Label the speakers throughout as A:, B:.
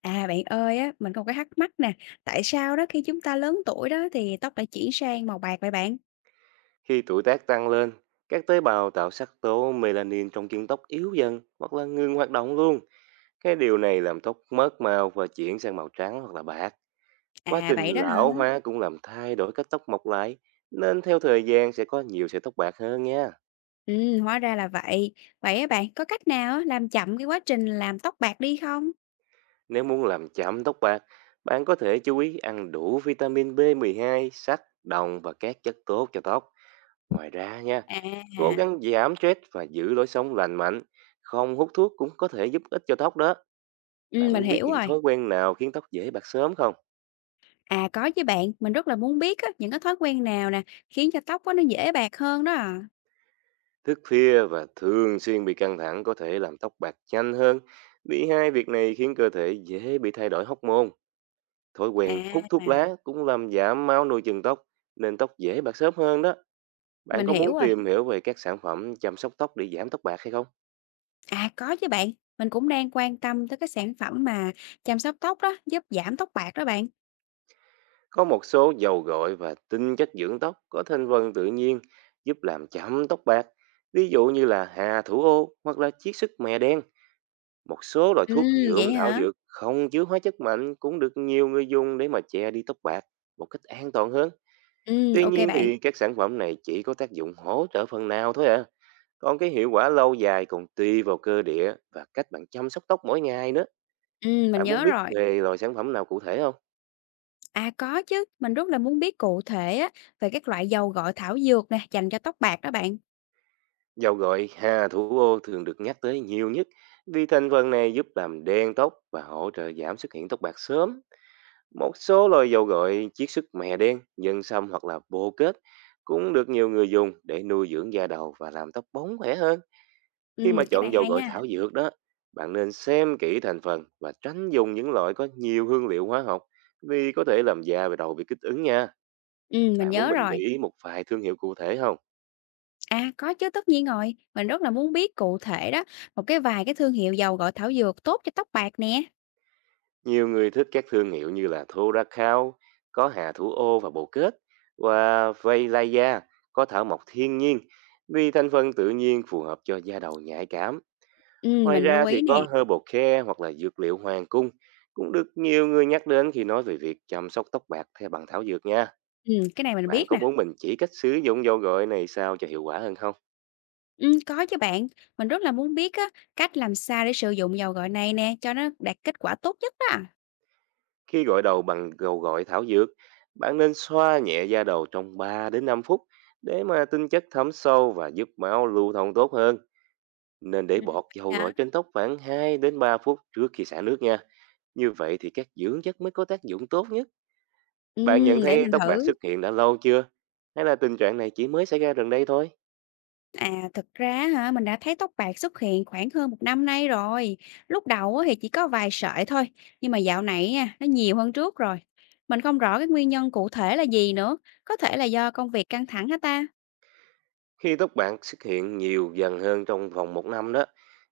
A: À, bạn ơi á, mình có một cái thắc mắc nè, tại sao đó khi chúng ta lớn tuổi đó thì tóc lại chuyển sang màu bạc vậy bạn?
B: Khi tuổi tác tăng lên, các tế bào tạo sắc tố melanin trong kiến tóc yếu dần hoặc là ngừng hoạt động luôn. Cái điều này làm tóc mất màu và chuyển sang màu trắng hoặc là bạc. Quá
A: À
B: trình
A: vậy đó hả?
B: lão hóa cũng làm thay đổi cách tóc mọc lại, nên theo thời gian sẽ có nhiều sợi tóc bạc hơn nha.
A: Ừ, hóa ra là vậy. Vậy á bạn, có cách nào á làm chậm cái quá trình làm tóc bạc đi không?
B: Nếu muốn làm chậm tóc bạc, bạn có thể chú ý ăn đủ vitamin B12, sắt, đồng và các chất tốt cho tóc. Ngoài ra nha, cố
A: À,
B: gắng giảm stress và giữ lối sống lành mạnh. Không hút thuốc cũng có thể giúp ích cho tóc đó.
A: ừ,
B: Bạn
A: mình
B: muốn biết
A: hiểu
B: những
A: rồi.
B: thói quen nào khiến tóc dễ bạc sớm không?
A: À có chứ bạn, mình rất là muốn biết á, những cái thói quen nào nè khiến cho tóc á, nó dễ bạc hơn đó à.
B: Thức khuya và thường xuyên bị căng thẳng có thể làm tóc bạc nhanh hơn. Vì hai việc này khiến cơ thể dễ bị thay đổi hormone. Thói quen hút thuốc
A: À,
B: lá cũng làm giảm máu nuôi chừng tóc, nên tóc dễ bạc sớm hơn đó. Bạn
A: mình
B: có
A: hiểu
B: muốn
A: rồi.
B: tìm hiểu về các sản phẩm chăm sóc tóc để giảm tóc bạc hay không?
A: À có chứ bạn, mình cũng đang quan tâm tới cái sản phẩm mà chăm sóc tóc đó, giúp giảm tóc bạc đó bạn.
B: Có một số dầu gội và tinh chất dưỡng tóc có thành phần tự nhiên giúp làm chậm tóc bạc, ví dụ như là hà thủ ô hoặc là chiết xuất mè đen. Một số loại
A: Ừ,
B: thuốc
A: vậy
B: nhuộm thảo
A: hả?
B: dược không chứa hóa chất mạnh cũng được nhiều người dùng để mà che đi tóc bạc một cách an toàn hơn. Tuy
A: Ok
B: nhiên
A: bạn.
B: thì các sản phẩm này chỉ có tác dụng hỗ trợ phần nào thôi à. Còn cái hiệu quả lâu dài còn tùy vào cơ địa và cách bạn chăm sóc tóc mỗi ngày nữa.
A: Mình
B: Bạn muốn
A: nhớ
B: biết
A: rồi.
B: về loại sản phẩm nào cụ thể không?
A: À, có chứ, mình rất là muốn biết cụ thể á về các loại dầu gội thảo dược nè, dành cho tóc bạc đó bạn.
B: Dầu gội hà thủ ô thường được nhắc tới nhiều nhất vì thành phần này giúp làm đen tóc và hỗ trợ giảm xuất hiện tóc bạc sớm. Một số loại dầu gội chiết xuất mè đen, nhân sâm hoặc là bồ kết cũng được nhiều người dùng để nuôi dưỡng da đầu và làm tóc bóng khỏe hơn. Khi mà
A: Cái này
B: chọn dầu
A: hay
B: gội
A: ha.
B: thảo dược đó, bạn nên xem kỹ thành phần và tránh dùng những loại có nhiều hương liệu hóa học vì có thể làm da và đầu bị kích ứng nha.
A: Mình
B: Bạn muốn
A: nhớ
B: mình gợi
A: rồi.
B: ý một vài thương hiệu cụ thể không?
A: À, có chứ, tất nhiên rồi. Mình rất là muốn biết cụ thể đó, một vài cái thương hiệu dầu gội thảo dược tốt cho tóc bạc nè.
B: Nhiều người thích các thương hiệu như là Thoracal, có hà thủ ô và bồ kết, và Vailaya, có thảo mộc thiên nhiên, vì thành phần tự nhiên phù hợp cho da đầu nhạy cảm. Ngoài
A: Mình lưu
B: ra thì
A: ý nè.
B: có Herbal Care hoặc là dược liệu hoàng cung, cũng được nhiều người nhắc đến khi nói về việc chăm sóc tóc bạc theo bằng thảo dược nha.
A: Cái này mình
B: Bạn
A: biết
B: có
A: nè.
B: muốn mình chỉ cách sử dụng dầu gội này sao cho hiệu quả hơn không?
A: Có chứ bạn. Mình rất là muốn biết á, cách làm sao để sử dụng dầu gội này nè, cho nó đạt kết quả tốt nhất đó.
B: Khi gội đầu bằng dầu gội thảo dược, bạn nên xoa nhẹ da đầu trong 3 đến 5 phút để mà tinh chất thấm sâu và giúp máu lưu thông tốt hơn. Nên để
A: Ừm,
B: bọt dầu gội
A: hả?
B: trên tóc khoảng 2 đến 3 phút trước khi xả nước nha. Như vậy thì các dưỡng chất mới có tác dụng tốt nhất. Bạn nhận
A: Để
B: thấy
A: mình
B: tóc bạc
A: thử.
B: xuất hiện đã lâu chưa? Hay là tình trạng này chỉ mới xảy ra gần đây thôi?
A: À, thực ra hả, mình đã thấy tóc bạc xuất hiện khoảng hơn một năm nay rồi. Lúc đầu á thì chỉ có vài sợi thôi, nhưng mà dạo này nha, nó nhiều hơn trước rồi. Mình không rõ cái nguyên nhân cụ thể là gì nữa. Có thể là do công việc căng thẳng hả ta?
B: Khi tóc bạc xuất hiện nhiều dần hơn trong vòng một năm đó,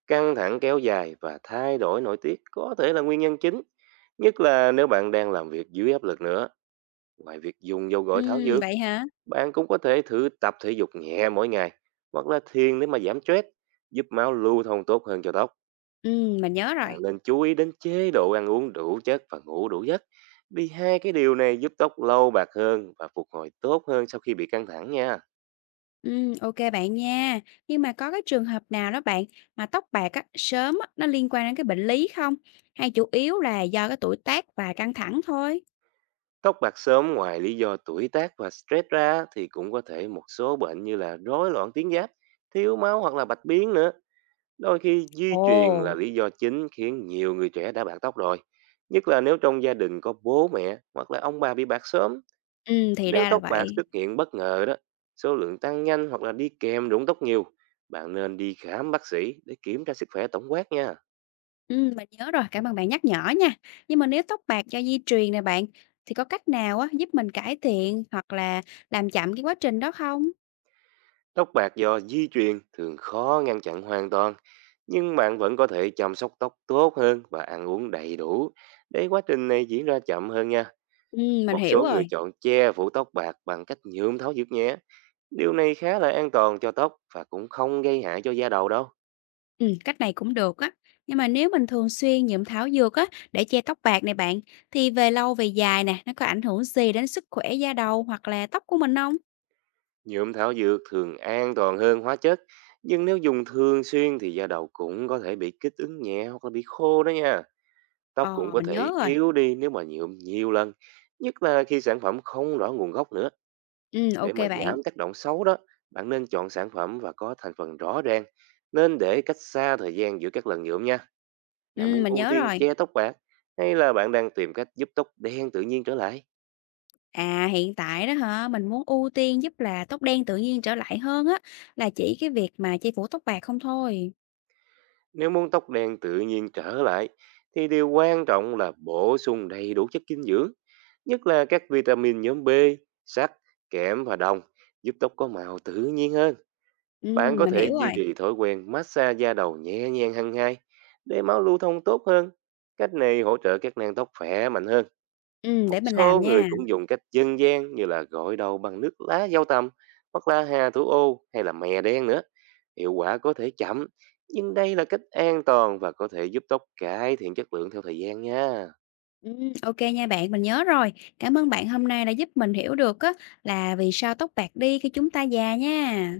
B: căng thẳng kéo dài và thay đổi nội tiết có thể là nguyên nhân chính. Nhất là nếu bạn đang làm việc dưới áp lực nữa. Ngoài việc dùng dầu
A: Ừ,
B: gội thảo dược,
A: vậy hả?
B: bạn cũng có thể thử tập thể dục nhẹ mỗi ngày hoặc là thiền để mà giảm stress, giúp máu lưu thông tốt hơn cho tóc.
A: Ừ, mình nhớ rồi.
B: Bạn nên chú ý đến chế độ ăn uống đủ chất và ngủ đủ giấc. Vì hai cái điều này giúp tóc lâu bạc hơn và phục hồi tốt hơn sau khi bị căng thẳng nha.
A: Ừ, ok bạn nha. Nhưng mà có cái trường hợp nào đó bạn mà tóc bạc á, sớm á, nó liên quan đến cái bệnh lý không? Hay chủ yếu là do cái tuổi tác và căng thẳng thôi?
B: Tóc bạc sớm ngoài lý do tuổi tác và stress ra thì cũng có thể một số bệnh như là rối loạn tuyến giáp, thiếu máu hoặc là bạch biến nữa. Đôi khi di
A: Ồ,
B: truyền là lý do chính khiến nhiều người trẻ đã bạc tóc rồi. Nhất là nếu trong gia đình có bố mẹ hoặc là ông bà bị bạc sớm,
A: ừ, thì
B: nếu
A: ra là
B: tóc bạc
A: vậy.
B: xuất hiện bất ngờ đó, số lượng tăng nhanh hoặc là đi kèm rụng tóc nhiều, bạn nên đi khám bác sĩ để kiểm tra sức khỏe tổng quát nha.
A: Mình nhớ rồi, cảm ơn bạn nhắc nhở nha. Nhưng mà nếu tóc bạc do di truyền nè bạn, thì có cách nào á giúp mình cải thiện hoặc là làm chậm cái quá trình đó không?
B: Tóc bạc do di truyền thường khó ngăn chặn hoàn toàn, nhưng bạn vẫn có thể chăm sóc tóc tốt hơn và ăn uống đầy đủ để quá trình này diễn ra chậm hơn nha.
A: Mình
B: Một
A: hiểu
B: số người
A: rồi.
B: chọn che phủ tóc bạc bằng cách nhuộm tháo dược nhé. Điều này khá là an toàn cho tóc và cũng không gây hại cho da đầu đâu.
A: Cách này cũng được á. Nhưng mà nếu mình thường xuyên nhuộm thảo dược á để che tóc bạc này bạn, thì về lâu về dài nè, nó có ảnh hưởng gì đến sức khỏe da đầu hoặc là tóc của mình không?
B: Nhuộm thảo dược thường an toàn hơn hóa chất, nhưng nếu dùng thường xuyên thì da đầu cũng có thể bị kích ứng nhẹ hoặc là bị khô đó nha. Tóc cũng
A: Ờ,
B: có
A: mình nhớ
B: thể
A: rồi.
B: yếu đi nếu mà nhuộm nhiều lần, nhất là khi sản phẩm không rõ nguồn gốc nữa. Để
A: Ok
B: mà
A: bạn.
B: giảm tác động xấu đó, bạn nên chọn sản phẩm và có thành phần rõ ràng. Nên để cách xa thời gian giữa các lần nhuộm nha. Bạn muốn
A: Mình
B: ưu
A: nhớ
B: tiên
A: rồi.
B: che tóc bạc hay là bạn đang tìm cách giúp tóc đen tự nhiên trở lại?
A: À, hiện tại đó hả, mình muốn ưu tiên giúp là tóc đen tự nhiên trở lại hơn á, là chỉ cái việc mà che phủ tóc bạc không thôi.
B: Nếu muốn tóc đen tự nhiên trở lại thì điều quan trọng là bổ sung đầy đủ chất dinh dưỡng, nhất là các vitamin nhóm B, sắt, kẽm và đồng giúp tóc có màu tự nhiên hơn. Bạn có
A: Mình
B: thể
A: hiểu
B: duy
A: rồi.
B: trì thói quen massage da đầu nhẹ nhàng hàng ngày để máu lưu thông tốt hơn. Cách này hỗ trợ các nang tóc khỏe mạnh hơn. Một
A: Để mình
B: số
A: làm
B: người
A: nha.
B: cũng dùng cách dân gian như là gội đầu bằng nước lá dâu tằm hoặc là hà thủ ô hay là mè đen nữa. Hiệu quả có thể chậm, nhưng đây là cách an toàn và có thể giúp tóc cải thiện chất lượng theo thời gian nha.
A: Ok nha bạn, mình nhớ rồi. Cảm ơn bạn hôm nay đã giúp mình hiểu được á, là vì sao tóc bạc đi khi chúng ta già nha.